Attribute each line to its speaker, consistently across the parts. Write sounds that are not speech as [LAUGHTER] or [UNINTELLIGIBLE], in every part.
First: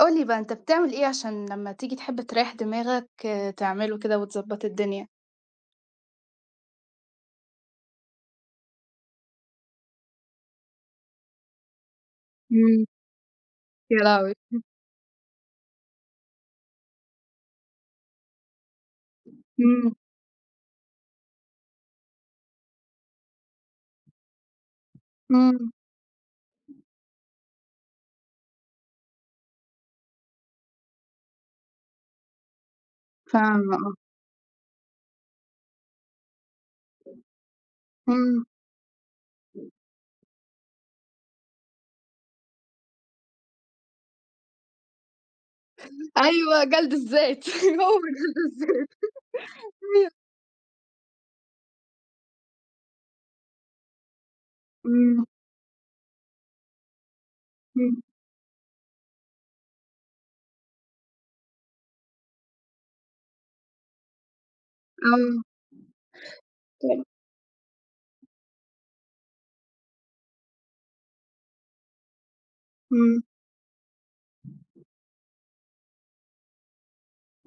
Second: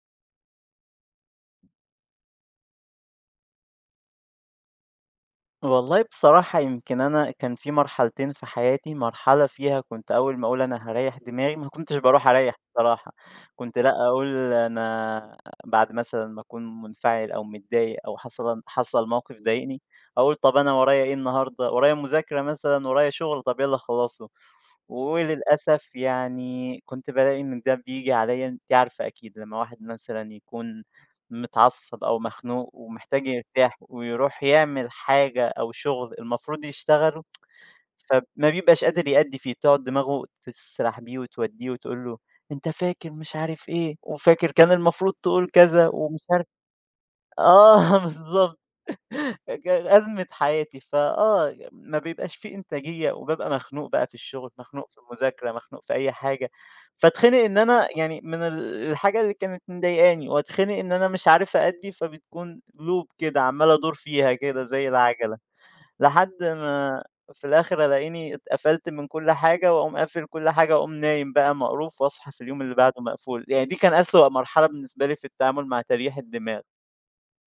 Speaker 1: قُل لي بقى أنت بتعمل إيه عشان لمّا تيجي تحب تريّح دماغك آه، تعمله كده وتضبّط الدنيا؟
Speaker 2: والله بصراحة يمكن أنا كان في مرحلتين في حياتي، مرحلة فيها كنت أول ما أقول أنا هاريّح دماغي ما كنتش باروح أريّح
Speaker 1: إمم،
Speaker 2: بصراحة، كنت لأ
Speaker 1: يا لهوي!
Speaker 2: أقول أنا بعد مثلًا ما أكون منفعل أو متضايق أو حصل موقف ضايقني،
Speaker 1: إمم،
Speaker 2: أقول طب أنا ورايا إيه النهارده، ورايا مذاكرة مثلًا، ورايا شغل، طب يالّا أخلّصه.
Speaker 1: إمم.
Speaker 2: وللأسف يعني كنت بالاقي إن ده بييجي عليَّ أنتِ عارفة أكيد لمّا واحد مثلًا يكون متعصب أو مخنوق ومحتاج
Speaker 1: فاهمة
Speaker 2: يرتاح
Speaker 1: آه،
Speaker 2: ويروح يعمل حاجة أو شغل المفروض يشتغله،
Speaker 1: إمم.
Speaker 2: فما بيبقاش قادر يأدّي فيه، تقعد دماغه تسرح بيه وتودّيه وتقول له: "أنت فاكر مش عارف إيه، وفاكر كان المفروض تقول كذا ومش عارف".
Speaker 1: أيوه جَلْد الذات
Speaker 2: آه
Speaker 1: [LAUGHS] هو
Speaker 2: [LAUGHS]
Speaker 1: جَلْد
Speaker 2: بالضبط.
Speaker 1: الذات. أيوه.
Speaker 2: أزمة حياتي، فآه ما بيبقاش في إنتاجية، وبابقى مخنوق بقى في الشغل، مخنوق في
Speaker 1: إمم،
Speaker 2: المذاكرة، مخنوق في أي حاجة، فاتخنق إن أنا
Speaker 1: إمم،
Speaker 2: يعني من الحاجة اللي كانت مضايقاني، واتخنق إن أنا مش عارف أأدّي، فبتكون loop كده عمّال أدور فيها كده زي العجلة،
Speaker 1: آه.
Speaker 2: لحد ما
Speaker 1: حلو.
Speaker 2: في الآخر ألاقيني اتقفلت من كل حاجة، وأقوم قافل كل حاجة، وأقوم نايم بقى مقروف، وأصحى في اليوم اللي بعده
Speaker 1: إمم.
Speaker 2: مقفول، يعني دي كان أسوأ مرحلة بالنسبة لي في التعامل مع تريح الدماغ.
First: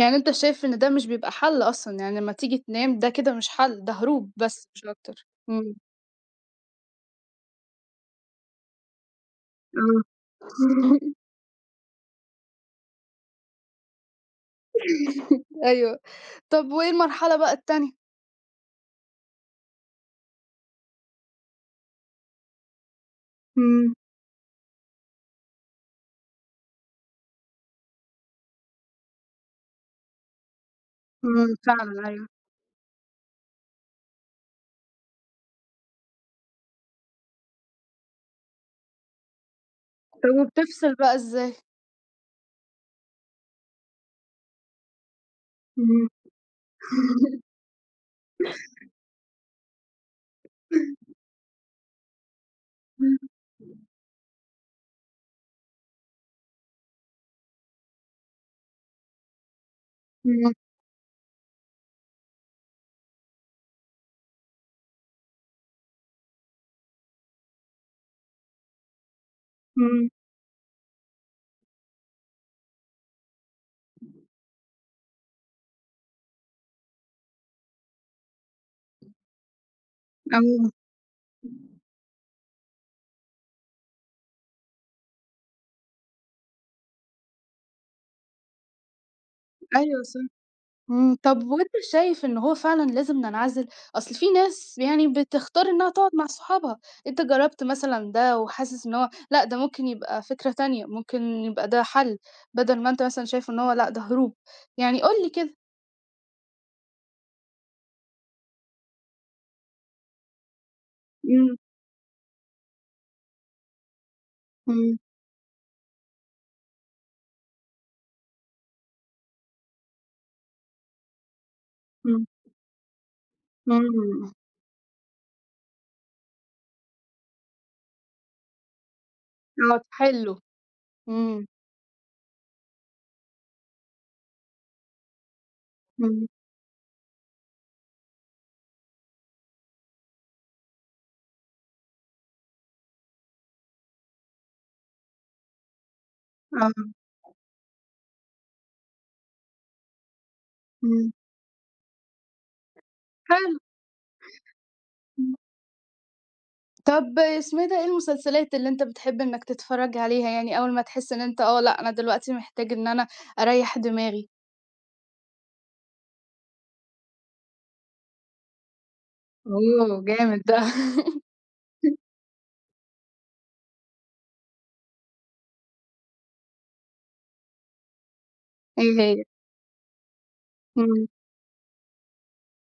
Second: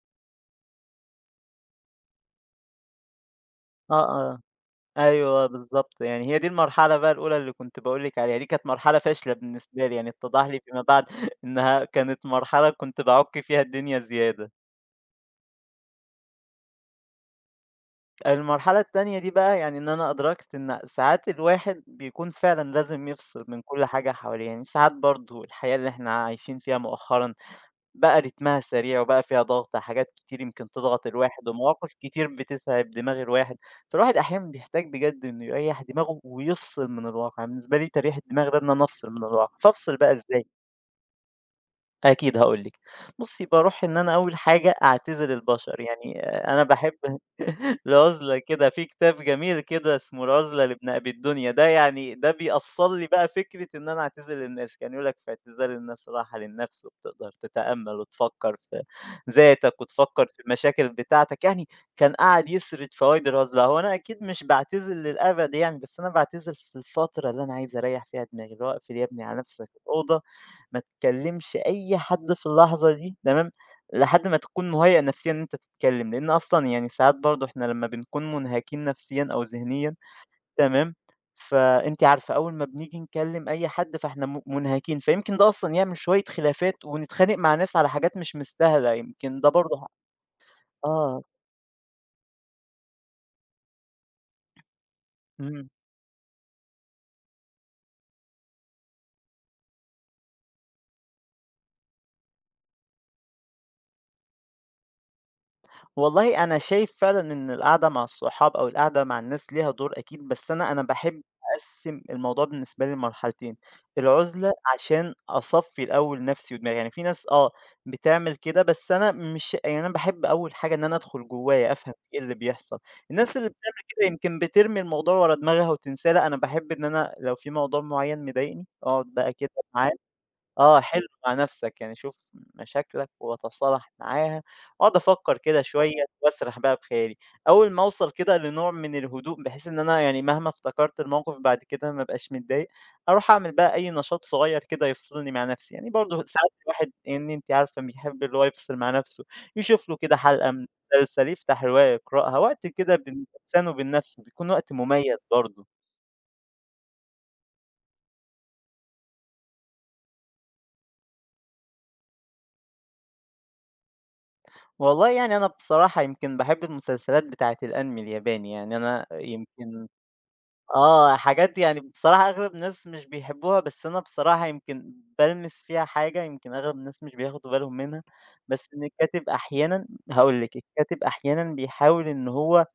Speaker 1: يعني أنت شايف إن ده مش بيبقى حَل أصلًا، يعني لمّا تيجي تنام ده كده مش حَل، ده
Speaker 2: آه،
Speaker 1: هروب
Speaker 2: آه.
Speaker 1: بس مش أكتر.
Speaker 2: أيوه
Speaker 1: إمم.
Speaker 2: بالضبط، يعني هي دي المرحلة بقى الأولى اللي كنت باقول لِك عليها، دي كانت مرحلة فاشلة بالنسبة لي،
Speaker 1: آه.
Speaker 2: يعني اتضح لي فيما بعد [LAUGHS] إنها كانت مرحلة كنت باعُك فيها الدنيا زيادة.
Speaker 1: [LAUGHS] أيوه. طَب وإيه المرحلة بقى التانية؟
Speaker 2: المرحلة التانية دي بقى يعني إن أنا أدركت إن ساعات الواحد بيكون فعلًا لازم يفصل من كل
Speaker 1: إمم،
Speaker 2: حاجة حواليه، يعني ساعات برضه الحياة اللي إحنا عايشين فيها مؤخرًا بقى رتمها سريع، وبقى فيها ضغط، حاجات كتير يمكن تضغط
Speaker 1: إمم،
Speaker 2: الواحد، ومواقف
Speaker 1: فعلًا
Speaker 2: كتير
Speaker 1: أيوه.
Speaker 2: بتتعب دماغ الواحد، فالواحد أحيانًا بيحتاج بجد إنه يريّح دماغه ويفصل من الواقع، بالنسبة لي تريح الدماغ ده إن أنا أفصل من الواقع، فافصل بقى
Speaker 1: طَب
Speaker 2: إزاي؟
Speaker 1: وبتفصل بقى إزاي؟
Speaker 2: أكيد هاقول لِك. بُصّي، باروح إن أنا أول حاجة أعتزل
Speaker 1: [LAUGHS]
Speaker 2: البشر،
Speaker 1: إمم.
Speaker 2: يعني أنا باحب [LAUGHS] العُزلة كده، في كتاب جميل كده اسمه العُزلة لابن أبي الدنيا، ده يعني ده بيأصّل لي بقى فكرة إن أنا أعتزل الناس، كان يقول لك: "في اعتزال الناس راحة للنفس، وبتقدر تتأمل وتفكّر في ذاتك، وتفكّر في
Speaker 1: إمم.
Speaker 2: المشاكل بتاعتك". يعني كان قعد يسرد فوايد العُزلة، هو أنا أكيد مش باعتزل للأبد يعني، بس أنا باعتزل في الفترة اللي أنا عايز أريّح فيها دماغي، اللي هو اقفل يا ابني على نفسك
Speaker 1: إمم.
Speaker 2: الأوضة ما تكلّمش أي حد في اللحظة دي تمام، لحد ما تكون مُهيأ نفسيًا إن أنت تتكلّم، لإن أصلًا يعني ساعات برضه إحنا لمّا بنكون منهكين نفسيًا أو ذهنيًا
Speaker 1: أيوه،
Speaker 2: تمام، فأنتِ عارفة أول ما بنيجي نكلّم أي حد فإحنا منهكين، فيمكن ده أصلًا يعمل شوية خلافات ونتخانق مع ناس على حاجات مش مستاهلة، يمكن ده برضه
Speaker 1: أيوه صح. إمم.
Speaker 2: آه،
Speaker 1: طب وأنت شايف إن هو فعلًا لازم ننعزل؟ أصل في ناس يعني بتختار
Speaker 2: إمم.
Speaker 1: إنها تقعد مع صحابها، أنت جرّبت مثلًا ده وحاسس إن هو لأ، ده ممكن يبقى فكرة تانية، ممكن يبقى ده حل، بدل ما أنت مثلًا شايف إن هو لأ، ده هروب، يعني قُل لي كده.
Speaker 2: والله أنا شايف فعلًا إن القعدة مع الصحاب أو القعدة مع الناس ليها دور أكيد، بس أنا باحب
Speaker 1: إمم.
Speaker 2: أقسّم الموضوع بالنسبة لي لمرحلتين، العُزلة
Speaker 1: إمم.
Speaker 2: عشان أصفّي الأول نَفْسي ودماغي، يعني في ناس آه بتعمل كده، بس أنا مش يعني أنا باحب أول حاجة إن أنا أدخل جوّايا أفهم إيه
Speaker 1: إمم.
Speaker 2: اللي بيحصل، الناس اللي بتعمل كده
Speaker 1: إمم.
Speaker 2: يمكن بترمي الموضوع ورا دماغها وتنساه، لأ أنا باحب إن أنا لو في موضوع معيّن مضايقني أقعد بقى كده
Speaker 1: آه،
Speaker 2: معاه
Speaker 1: تحلّه.
Speaker 2: آه، حِلْم مع
Speaker 1: إمم.
Speaker 2: نَفْسك، يعني شوف مشاكلك وتصالح معاها، واقعد أفكّر كده شوية
Speaker 1: إمم.
Speaker 2: وأسرح بقى بخيالي، أول ما أوصل كده لنوع من الهدوء بحيث إن أنا يعني مهما افتكرت الموقِف بعد كده ما أبقاش متضايق، أروح أعمل بقى أي نشاط صغيّر كده يفصلني مع نَفْسي، يعني برضه ساعات
Speaker 1: آه.
Speaker 2: الواحد يعني أنتِ عارفة بيحب اللي هو يفصل مع نَفْسه، يشوف له كده حلقة من
Speaker 1: إمم.
Speaker 2: مسلسل، يفتح رواية يقرأها، وقت كده بين
Speaker 1: حلو.
Speaker 2: الإنسان وبين نَفْسه، بيكون وقت مميز
Speaker 1: إمم.
Speaker 2: برضه.
Speaker 1: طب اسمه إيه ده، إيه المسلسلات اللي أنت بتحب إنك تتفرّج عليها يعني أول ما تحس إن أنت آه، لأ أنا دلوقتي محتاج إن أنا أريّح دماغي؟
Speaker 2: والله يعني أنا بصراحة يمكن باحب المسلسلات بتاعة الأنمي الياباني، يعني أنا يمكن
Speaker 1: أوه! جامد ده.
Speaker 2: آه، حاجات يعني
Speaker 1: [LAUGHS]
Speaker 2: بصراحة أغلب الناس مش بيحبوها، بس أنا بصراحة يمكن بالمِس فيها حاجة يمكن أغلب الناس مش بياخدوا بالهم منها، بس إن
Speaker 1: إيه هي؟
Speaker 2: الكاتب أحيانًا هاقول لِك، الكاتب
Speaker 1: إمم،
Speaker 2: أحيانًا بيحاول إن هو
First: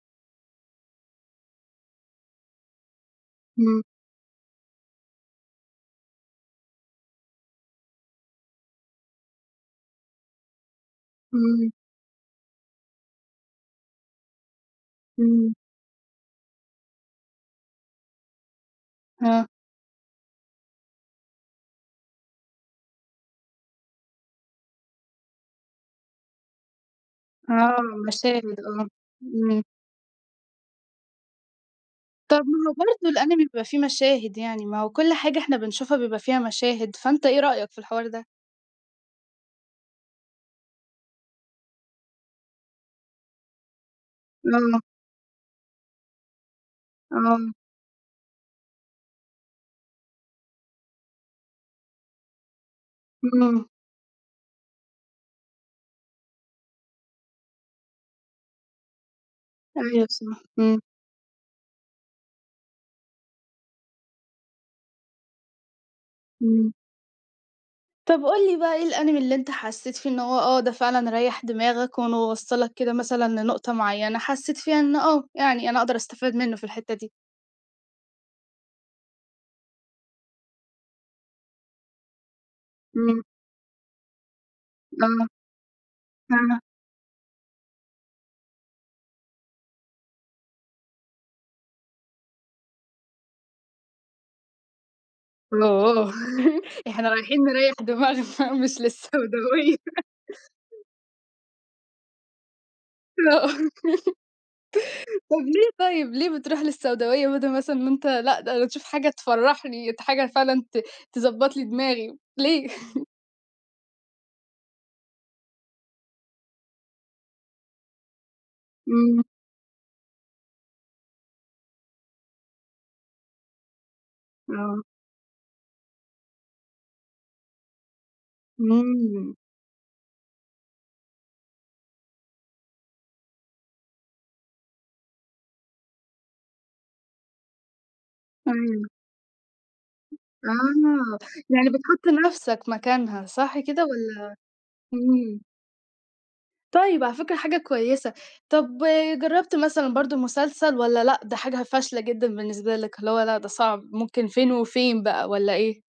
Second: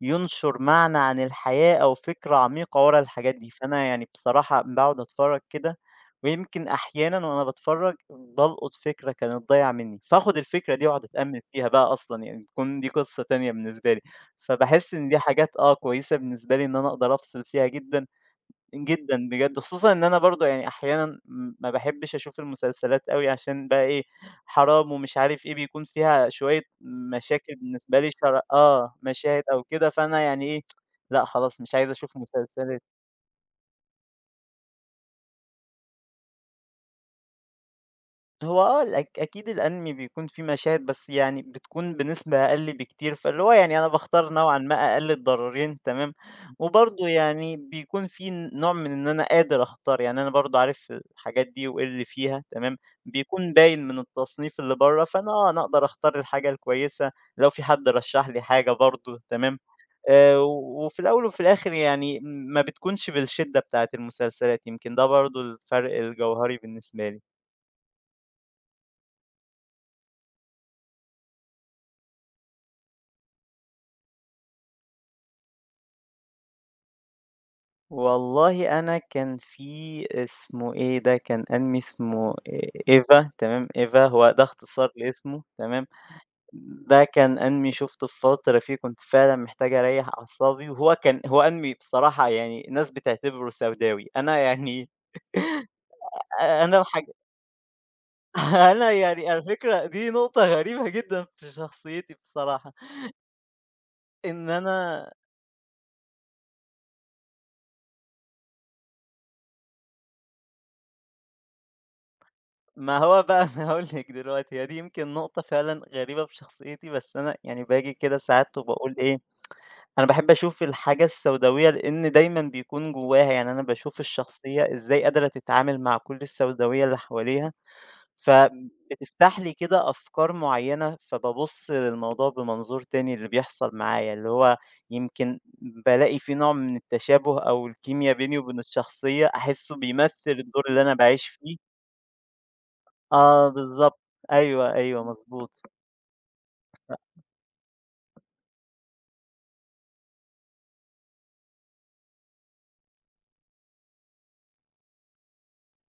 Speaker 2: يُنشُر معنى عن الحياة أو فكرة عميقة ورا الحاجات دي،
Speaker 1: إمم،
Speaker 2: فأنا يعني بصراحة باقعد أتفرّج كده، ويمكن أحيانًا وأنا باتفرّج بالقُط فكرة كانت ضايعة منّي، فآخُد الفكرة دي وأقعد أتأمّل فيها
Speaker 1: إمم،
Speaker 2: بقى أصلًا، يعني تكون دي قصة تانية بالنسبة لي، فباحس إن دي
Speaker 1: إمم.
Speaker 2: حاجات آه، كويسة بالنسبة لي إن أنا أقدر أفصل فيها جدًا جدًا
Speaker 1: آه.
Speaker 2: بجد، خصوصًا إن أنا برضه يعني أحيانًا ما باحبش أشوف المسلسلات أوي عشان بقى إيه، حرام ومش عارف إيه، بيكون فيها شوية مشاكل
Speaker 1: آه،
Speaker 2: بالنسبة لي
Speaker 1: مشاهد آه.
Speaker 2: آه، مشاهد
Speaker 1: إمم.
Speaker 2: أو كده، فأنا يعني إيه، لأ خلاص مش عايز أشوف
Speaker 1: طب ما هو
Speaker 2: مسلسلات.
Speaker 1: برضه الأنمي بيبقى فيه مشاهد يعني، ما هو كل حاجة إحنا بنشوفها بيبقى فيها مشاهد، فأنت إيه رأيك في الحوار ده؟
Speaker 2: هو آه، أكيد الأنمي بيكون فيه مشاهد بس يعني بتكون بنسبة أقل بكتير، فاللي هو يعني أنا باختار نوعًا ما
Speaker 1: آه،
Speaker 2: أقل الضررين تمام، وبرضه
Speaker 1: آه.
Speaker 2: يعني بيكون فيه نوع من إن أنا قادر أختار، يعني أنا برضه عارف الحاجات دي وإيه اللي فيها تمام، بيكون
Speaker 1: إمم.
Speaker 2: باين من التصنيف اللي برّه، فأنا آه، أنا أقدر أختار الحاجة الكويسة، لو في حد رشّح لي حاجة برضه تمام،
Speaker 1: أيوه صح. إمم،
Speaker 2: وفي الأول وفي الآخر يعني ما بتكونش بالشدة بتاعة المسلسلات، يمكن ده برضه الفرق الجوهري
Speaker 1: إمم.
Speaker 2: بالنسبة لي.
Speaker 1: طب قُل لي بقى إيه الأنمي اللي أنت حسّيت فيه إن هو آه، ده فعلًا ريّح دماغك وإنه وصّلك كده مثلًا لنقطة معيّنة، حسّيت فيها إن آه، يعني أنا أقدر أستفاد منه في الحتّة دي؟
Speaker 2: والله أنا كان في اسمه إيه ده، كان أنمي اسمه
Speaker 1: إمم،
Speaker 2: EVA تمام، EVA هو ده اختصار
Speaker 1: آه،
Speaker 2: لاسمه تمام،
Speaker 1: فاهمة.
Speaker 2: ده كان أنمي شُفته في فترة فيه كنت فعلًا محتاج أريّح أعصابي، وهو كان هو أنمي بصراحة يعني الناس بتعتبره سوداوي، أنا يعني
Speaker 1: أوه!
Speaker 2: أنا
Speaker 1: [LAUGHS]
Speaker 2: الحاج
Speaker 1: إحنا رايحين نريّح دماغنا [LAUGHS]
Speaker 2: [LAUGHS]
Speaker 1: مش
Speaker 2: أنا يعني على
Speaker 1: للسوداوية.
Speaker 2: فكرة دي نقطة غريبة جدًا في شخصيتي بصراحة،
Speaker 1: آه،
Speaker 2: إن أنا
Speaker 1: طب ليه طيب، ليه بتروح للسوداوية بدل مثلًا إن أنت لأ، ده أنا أشوف حاجة تفرّحني، حاجة فعلًا تضبّط لي دماغي، ليه؟
Speaker 2: ما هو بقى أنا هاقول لِك دلوقتي، هي دي يمكن نقطة فعلًا غريبة في شخصيتي، بس أنا يعني باجي كده ساعات وباقول إيه
Speaker 1: إمم،
Speaker 2: أنا باحب أشوف الحاجة السوداوية، لإن دايمًا بيكون جواها يعني أنا باشوف الشخصية
Speaker 1: آه،
Speaker 2: إزاي قادرة تتعامل مع كل السوداوية اللي حواليها،
Speaker 1: إمم،
Speaker 2: فبتفتح لي كده أفكار معيّنة، فبابُص للموضوع بمنظور تاني اللي بيحصل معايا، اللي هو يمكن بالاقي في نوع من التشابه أو الكيميا بيني وبين
Speaker 1: أيوه.
Speaker 2: الشخصية، أحسه بيمثل الدور اللي أنا
Speaker 1: آه،
Speaker 2: باعيش
Speaker 1: يعني
Speaker 2: فيه.
Speaker 1: بتحُط نَفْسك مكانها
Speaker 2: آه
Speaker 1: صح كده
Speaker 2: بالضبط،
Speaker 1: والّا
Speaker 2: أيوه، أيوه
Speaker 1: إمم،
Speaker 2: مضبوط.
Speaker 1: طيب على فكرة حاجة كويسة، طَب جرّبت مثلًا برضه مسلسل والّا لأ، ده حاجة فاشلة جدًا بالنسبة لك، اللي هو لأ ده صعب ممكن فين وفين بقى والّا إيه؟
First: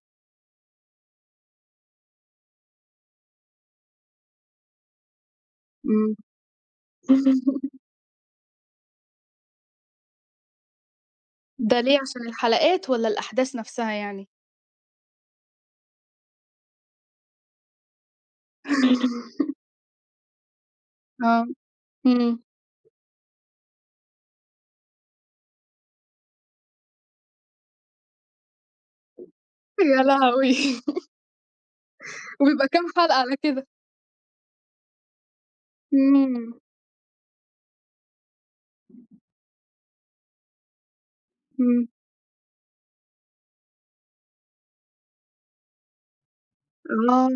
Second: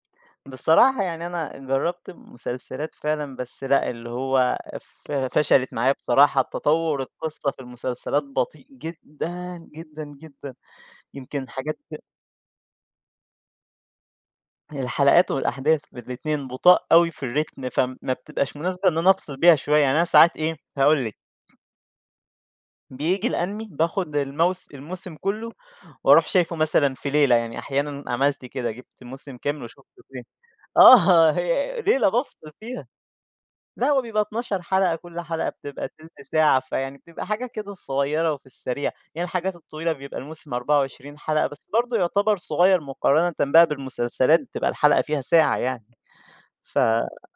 Speaker 2: بصراحة يعني أنا جرّبت مسلسلات فعلًا، بس لأ، اللي هو فشلت معايا
Speaker 1: إمم.
Speaker 2: بصراحة، تطوّر القصة في
Speaker 1: [LAUGHS]
Speaker 2: المسلسلات بطيء جدًا، جدًا، جدًا، يمكن حاجات
Speaker 1: ده ليه عشان الحلقات والّا الأحداث نَفْسها يعني؟
Speaker 2: الحلقات والأحداث الاتنين بطاء أوي في الريتم، فما بتبقاش مناسبة إن أنا أفصل بيها شوية، يعني أنا ساعات إيه، هاقول لِك،
Speaker 1: آه، إمم.
Speaker 2: بييجي الأنمي باخد الموسم كلّه وأروح شايفه مثلًا في ليلة، يعني أحيانًا عملت كده، جِبت موسم كامل
Speaker 1: يا
Speaker 2: وشُفته فين
Speaker 1: لهوي!
Speaker 2: آه،
Speaker 1: [LAUGHS]
Speaker 2: [LAUGHS] هي ليلة بافصل
Speaker 1: وبيبقى كام
Speaker 2: فيها.
Speaker 1: حلقة على كده؟
Speaker 2: لأ، هو بيبقى 12 حلقة، كل حلقة بتبقى تِلْت
Speaker 1: إمم،
Speaker 2: ساعة، فيعني بتبقى حاجة كده صغيّرة وفي السريع، يعني الحاجات الطويلة بيبقى الموسم 24 حلقة، بس
Speaker 1: إمم.
Speaker 2: برضه يُعتبر صغيّر مقارنةً بقى بالمسلسلات بتبقى الحلقة فيها ساعة يعني، ف
Speaker 1: آه،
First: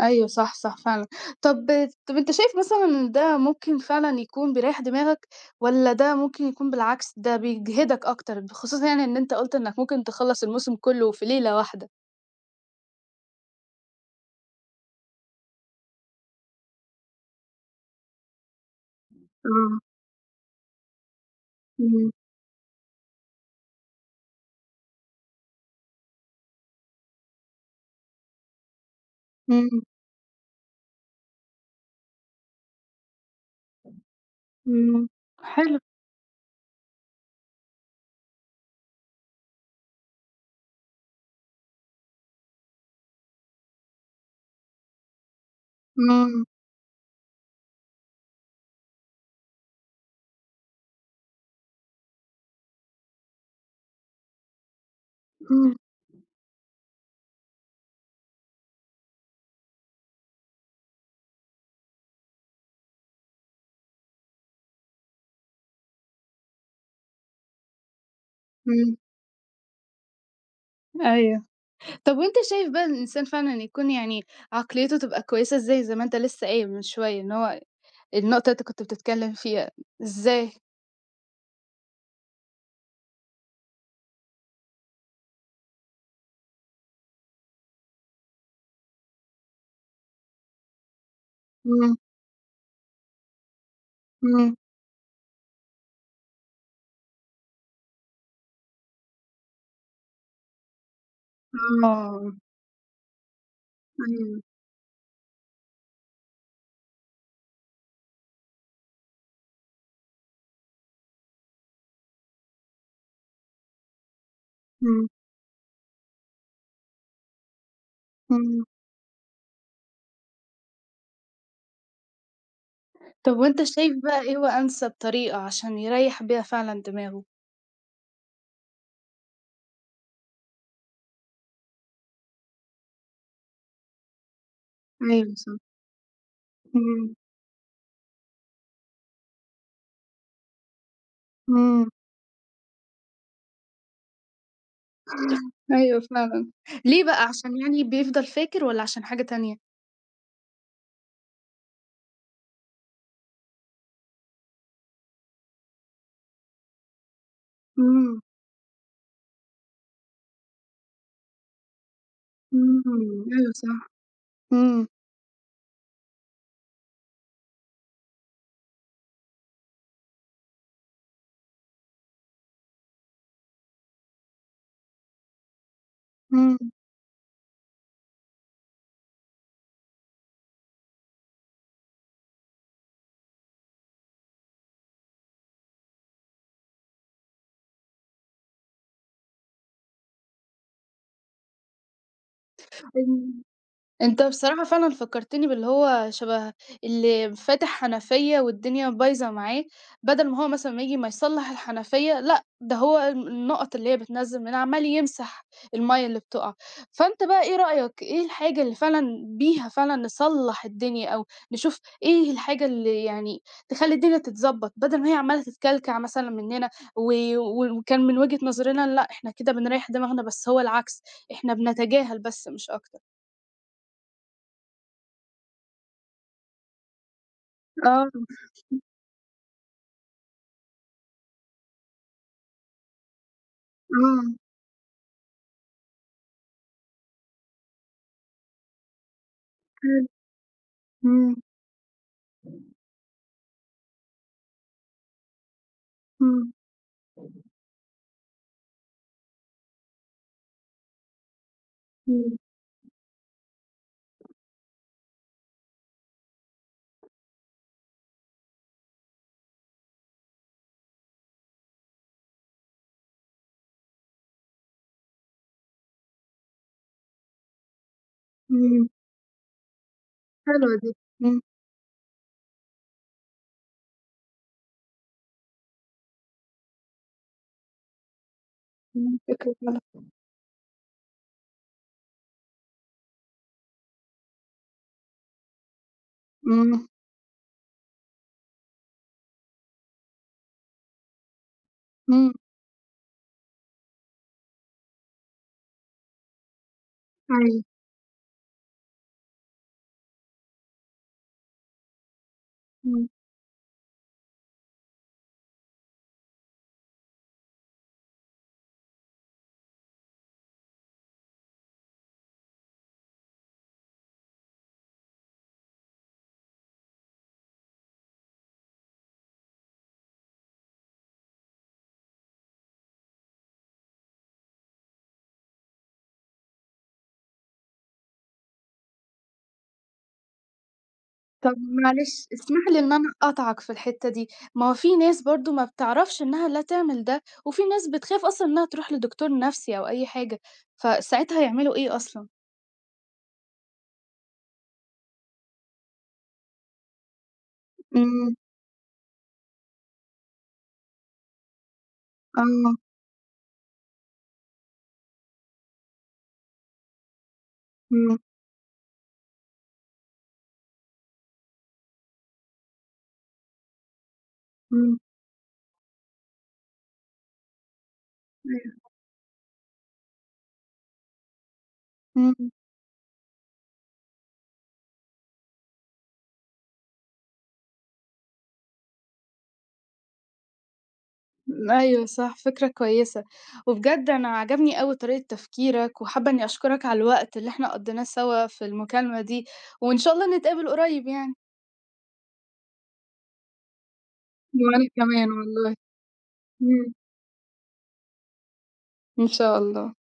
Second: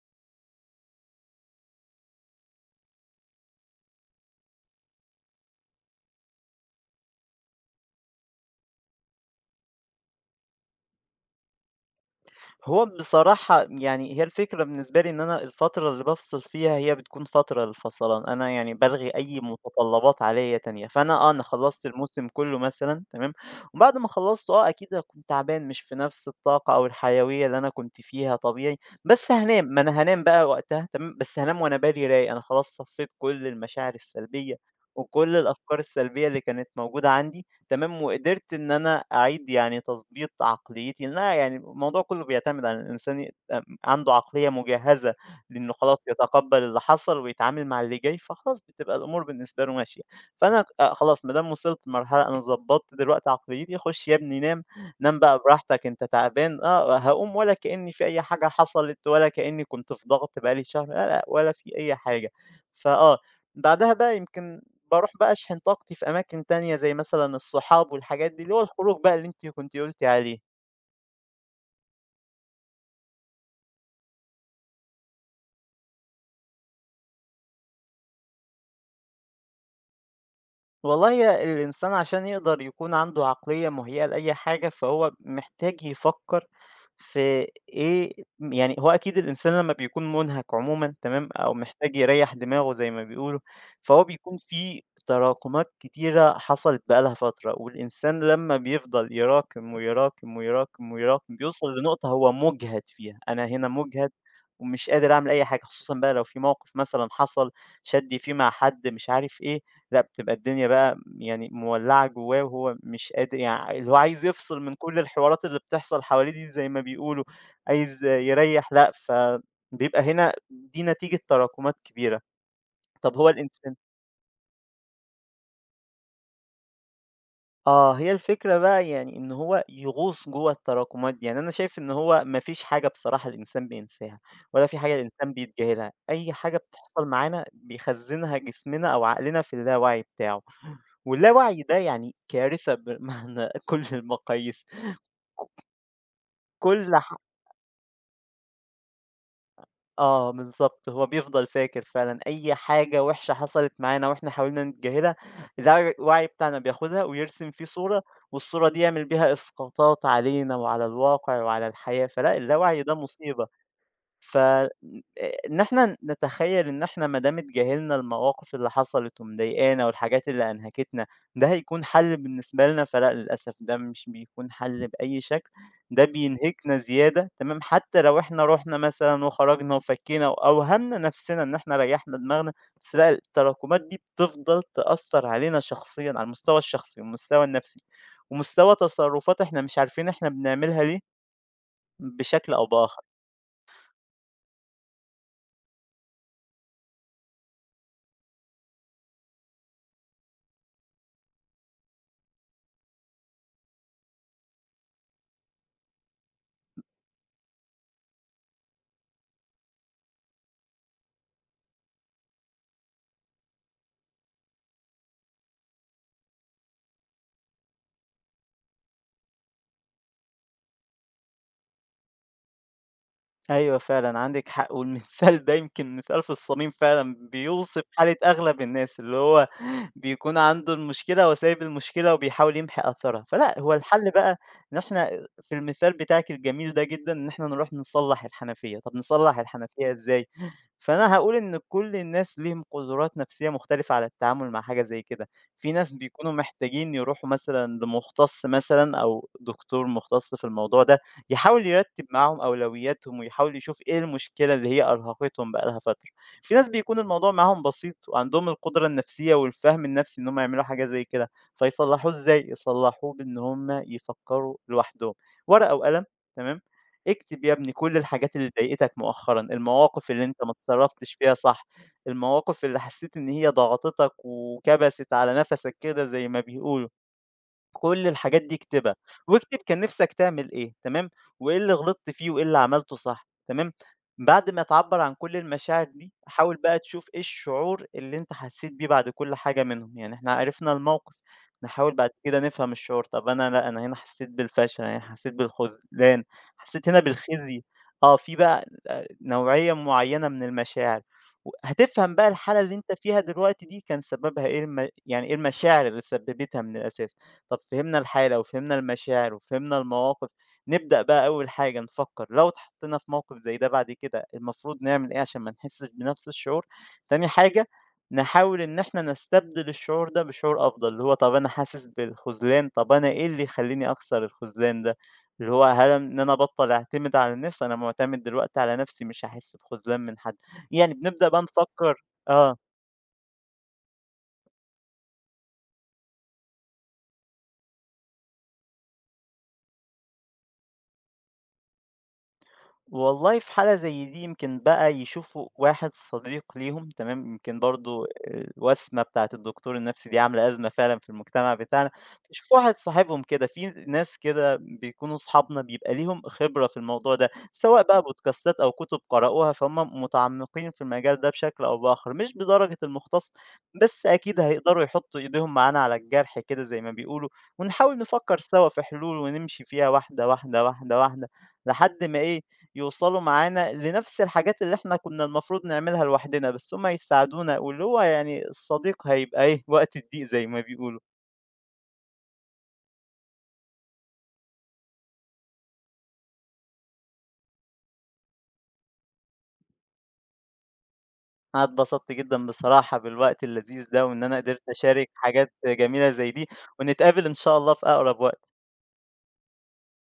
Speaker 1: أيوه صح، صح فعلًا. طب طب أنت شايف مثلًا إن ده ممكن فعلًا يكون بيريّح دماغك والّا ده ممكن يكون بالعكس ده بيجهدك أكتر، خصوصًا يعني إن أنت قُلت إنك ممكن تخلّص الموسم كلّه في ليلة واحدة؟
Speaker 2: هو بصراحة يعني هي الفكرة بالنسبة لي إن أنا الفترة اللي بافصل فيها هي بتكون فترة للفصلان، أنا يعني بالغي أي
Speaker 1: آه،
Speaker 2: متطلبات عليّا تانية، فأنا آه أنا خلّصت
Speaker 1: إمم،
Speaker 2: الموسم كلّه مثلًا تمام، وبعد ما خلّصته آه أكيد هاكون تعبان مش في نفس الطاقة أو الحيوية اللي أنا كنت فيها طبيعي، بس هانام،
Speaker 1: إمم،
Speaker 2: ما أنا هانام بقى وقتها تمام، بس هانام وأنا بالي رايق، أنا خلاص صفيت كل المشاعر السلبية
Speaker 1: إمم،
Speaker 2: وكل
Speaker 1: حلو،
Speaker 2: الأفكار السلبية اللي كانت موجودة عندي، تمام، وقدرت إن أنا أعيد يعني تضبيط عقليتي، لأن أنا يعني الموضوع كلّه بيعتمد على ان الإنسان عنده عقلية مجهّزة لإنه خلاص
Speaker 1: إمم،
Speaker 2: يتقبّل اللي حصل ويتعامل مع اللي جاي، فخلاص بتبقى الأمور بالنسبة له ماشية. فأنا خلاص ما دام وصلت لمرحلة أنا ضبّطت دلوقتي عقليتي، خُش يا ابني نام، نام بقى
Speaker 1: إمم،
Speaker 2: براحتك أنت تعبان آه، هاقوم ولا كإن في أي حاجة حصلت ولا كإني كنت في ضغط بقى لي شهر، لا، لأ، ولا في أي حاجة. فآه، بعدها بقى يمكن باروح بقى أشحن طاقتي في أماكن تانية زي مثلًا الصحاب والحاجات دي، اللي هو
Speaker 1: إمم،
Speaker 2: الخروج بقى اللي أنتِ كنتِ قُلتِ عليه.
Speaker 1: أيوه. طب وأنت شايف بقى الإنسان فعلًا يكون يعني عقليته تبقى كويسة إزاي زي ما أنت لسه قايل من شوية إن هو النقطة اللي أنت كنت بتتكلّم فيها، إزاي؟
Speaker 2: والله هي الإنسان عشان يقدر يكون عنده عقلية مهيئة لأي حاجة فهو محتاج يفكر في إيه، يعني هو أكيد الإنسان لما بيكون منهك عموما تمام أو
Speaker 1: إمم،
Speaker 2: محتاج يريح دماغه زي ما بيقولوا، فهو بيكون
Speaker 1: إمم،
Speaker 2: في تراكمات كتيرة حصلت بقالها فترة، والإنسان لما بيفضل يراكم ويراكم ويراكم ويراكم بيوصل لنقطة هو
Speaker 1: آه.
Speaker 2: مجهد فيها، أنا هنا مجهد
Speaker 1: أيوه،
Speaker 2: ومش قادر أعمل أي حاجة خصوصا بقى لو في موقف مثلا حصل شدي فيه مع حد مش عارف إيه، لأ بتبقى الدنيا بقى يعني مولّعة جوّاه وهو مش قادر اللي هو عايز يفصل من كل
Speaker 1: إمم،
Speaker 2: الحوارات اللي بتحصل حواليه دي زي ما بيقولوا، عايز
Speaker 1: إمم.
Speaker 2: يريّح لأ، فبيبقى هنا دي نتيجة تراكمات كبيرة. طب هو
Speaker 1: طب وأنت
Speaker 2: الإنسان
Speaker 1: شايف بقى إيه هو أنسب طريقة عشان يريّح بيها فعلًا دماغه؟
Speaker 2: آه، هي الفكرة بقى يعني إن هو يغوص جوّه التراكمات دي، يعني أنا شايف إن هو ما فيش حاجة بصراحة الإنسان بينساها، ولا في حاجة الإنسان
Speaker 1: أيوه صح،
Speaker 2: بيتجاهلها، أي حاجة بتحصل
Speaker 1: إمم،
Speaker 2: معانا بيخزّنها جسمنا أو عقلنا في اللاوعي بتاعه، واللاوعي ده
Speaker 1: إمم.
Speaker 2: يعني كارثة بمعنى [LAUGHS] كل المقاييس،
Speaker 1: أيوه فعلًا،
Speaker 2: كل
Speaker 1: ليه بقى عشان يعني بيفضل فاكر والّا عشان حاجة تانية؟
Speaker 2: آه، بالضبط، هو بيفضل فاكر فعلًا أي حاجة وِحشة حصلت معانا وإحنا حاولنا نتجاهلها، الوعي بتاعنا بياخدها ويرسم فيه صورة،
Speaker 1: إمم،
Speaker 2: والصورة دي يعمل بيها إسقاطات علينا وعلى الواقع وعلى الحياة، فلأ
Speaker 1: إمم،
Speaker 2: اللاوعي ده مصيبة.
Speaker 1: أيوه صح،
Speaker 2: ف
Speaker 1: إمم،
Speaker 2: إن إحنا نتخيّل إن إحنا ما دام اتجاهلنا المواقف اللي حصلت ومضايقانا والحاجات اللي أنهكتنا، ده هيكون حل بالنسبة لنا، فلأ للأسف ده مش بيكون حل بأي شكل، ده
Speaker 1: إمم.
Speaker 2: بينهكنا زيادة تمام، حتى لو إحنا رُحنا مثلًا وخرجنا وفكينا وأوهمنا نفسنا إن إحنا ريّحنا دماغنا، بس لأ التراكمات دي بتفضل تأثّر علينا شخصيًا، على المستوى الشخصي والمستوى النفسي، ومستوى تصرفات إحنا مش عارفين إحنا بنعملها ليه بشكل أو بآخر.
Speaker 1: [UNINTELLIGIBLE] أنت بصراحة فعلًا فكّرتني باللي هو شبه اللي فاتح حنفية والدنيا بايظة معاه، بدل ما هو مثلًا ما ييجي ما يصلّح الحنفية، لأ ده هو النقط اللي هي بتنزّل منها عمّال يمسح المَيّة اللي بتُقع. فأنت بقى إيه رأيك، إيه الحاجة اللي فعلًا بيها فعلًا نصلّح الدنيا أو نشوف إيه الحاجة اللي يعني تخلّي الدنيا تتضبّط، بدل ما هي عمّالة تتكلكع مثلًا مننا و و وكان من وجهة نظرنا لأ إحنا كده بنريّح دماغنا، بس هو العكس، إحنا بنتجاهل بس مش أكتر.
Speaker 2: أيوه فعلًا عندِك حق، والمثال ده يمكن مثال في الصميم فعلًا، بيوصف
Speaker 1: آه.
Speaker 2: حالة أغلب الناس، اللي هو بيكون عنده المشكلة وسايب المشكلة وبيحاول يمحي أثرها، فلأ هو الحل
Speaker 1: آه،
Speaker 2: بقى إن إحنا في المثال بتاعِك الجميل ده جدًا، إن إحنا نروح نصلّح الحنفية، طب نصلّح الحنفية
Speaker 1: حلو،
Speaker 2: إزاي؟ فأنا
Speaker 1: إمم،
Speaker 2: هاقول إن كل الناس ليهم قدرات نفسية مختلفة على التعامل مع حاجة زي كده، في ناس بيكونوا
Speaker 1: إمم،
Speaker 2: محتاجين يروحوا مثلًا لمُختص مثلًا أو دكتور مُختص في الموضوع ده. يحاول يرتب
Speaker 1: إمم،
Speaker 2: معاهم أولوياتهم، ويحاول يشوف إيه المشكلة اللي هي أرهقتهم بقى لها فترة. في ناس بيكون الموضوع معاهم بسيط، وعندهم القدرة النفسية والفهم النفسي إن هم يعملوا حاجة زي كده، فيصلحوه إزاي؟ يصلحوه بإن هم يفكروا لوحدهم، ورقة وقلم تمام، اكتب يا ابني كل الحاجات اللي
Speaker 1: إمم،
Speaker 2: ضايقتك مؤخرًا، المواقف اللي أنت ما
Speaker 1: حلوة دي،
Speaker 2: اتصرفتش فيها
Speaker 1: إمم،
Speaker 2: صح، المواقف اللي حسيت إن هي ضغطتك وكبست على نفسك كده زي ما بيقولوا. كل الحاجات دي اكتبها،
Speaker 1: إمم، فكرة
Speaker 2: واكتب كان
Speaker 1: حلوة،
Speaker 2: نِفْسك تعمل إيه، تمام، وإيه اللي غلطت فيه وإيه اللي عملته صح، تمام، بعد ما تعبّر عن كل المشاعر دي، حاول بقى
Speaker 1: إمم،
Speaker 2: تشوف إيه الشعور اللي أنت حسّيت بيه بعد كل حاجة منهم، يعني إحنا عرفنا الموقف، نحاول بعد
Speaker 1: إمم،
Speaker 2: كده نفهم الشعور، طَب أنا لأ، أنا هنا حسّيت بالفشل، أنا هنا حسّيت بالخذلان، حسّيت هنا
Speaker 1: أيوه،
Speaker 2: بالخزي، آه، في بقى نوعية معيّنة من المشاعر، و هتفهم بقى الحالة اللي أنت
Speaker 1: إمم،
Speaker 2: فيها دلوقتي دي كان سببها إيه يعني إيه المشاعر اللي سبّبتها من الأساس. طب فهمنا الحالة وفهمنا المشاعر وفهمنا المواقف، نبدأ بقى أول حاجة نفكّر لو اتحطينا في موقف زي ده بعد كده المفروض نعمل إيه عشان ما نحسّش بنفْس الشعور، تاني حاجة نحاول إن إحنا نستبدل الشعور ده بشعور أفضل، اللي هو طب أنا حاسس بالخذلان، طب أنا إيه اللي يخلّيني أكسر الخذلان ده، اللي هو هل إن أنا أبطّل أعتمد على الناس، أنا مُعتمد دلوقتي على نفْسي مش هاحس بخذلان من حد، يعني بنبدأ بقى
Speaker 1: طب
Speaker 2: نفكّر
Speaker 1: معلش
Speaker 2: آه.
Speaker 1: اسمح لي إن أنا أقاطعك في الحتة دي، ما هو في ناس برضه ما بتعرفش إنها لا تعمل ده، وفي ناس بتخاف أصلًا إنها تروح لدكتور نفسي أو أي حاجة، فساعتها يعملوا إيه أصلًا؟
Speaker 2: والله في حالة زي دي يمكن بقى يشوفوا واحد صديق ليهم تمام يمكن برضو
Speaker 1: إمم،
Speaker 2: الوسمة بتاعة الدكتور النفسي دي عاملة أزمة فعلا في المجتمع بتاعنا، يشوفوا
Speaker 1: آه،
Speaker 2: واحد صاحبهم كده في ناس كده بيكونوا أصحابنا بيبقى ليهم خبرة في الموضوع ده سواء بقى
Speaker 1: إمم،
Speaker 2: بودكاستات أو كتب قرأوها فهم متعمقين في المجال ده بشكل أو بآخر مش بدرجة المختص، بس أكيد هيقدروا
Speaker 1: إمم،
Speaker 2: يحطوا إيديهم معانا على الجرح كده زي ما بيقولوا، ونحاول نفكر سوا
Speaker 1: أيوه،
Speaker 2: في حلول ونمشي فيها واحدة لحد ما إيه
Speaker 1: إمم.
Speaker 2: يوصلوا معانا لنفس الحاجات اللي إحنا كنا المفروض نعملها لوحدنا، بس هُم هيساعدونا واللي هو يعني الصديق هيبقى إيه، [LAUGHS] وقت الضيق زي ما بيقولوا.
Speaker 1: أيوه صح، فكرة كويسة، وبجد أنا عجبني أوي طريقة تفكيرك، وحابة إني أشكرك على الوقت اللي إحنا قضيناه سوا في المكالمة دي، وإن شاء الله نتقابل قريب يعني.
Speaker 2: أنا اتبسطت جدًا بصراحة بالوقت اللذيذ ده، وإن أنا قدرت
Speaker 1: وأنا
Speaker 2: أشارك
Speaker 1: كمان
Speaker 2: حاجات
Speaker 1: والله،
Speaker 2: جميلة زي دي،
Speaker 1: إمم.
Speaker 2: ونتقابل إن شاء الله في أقرب وقت.
Speaker 1: إن شاء الله.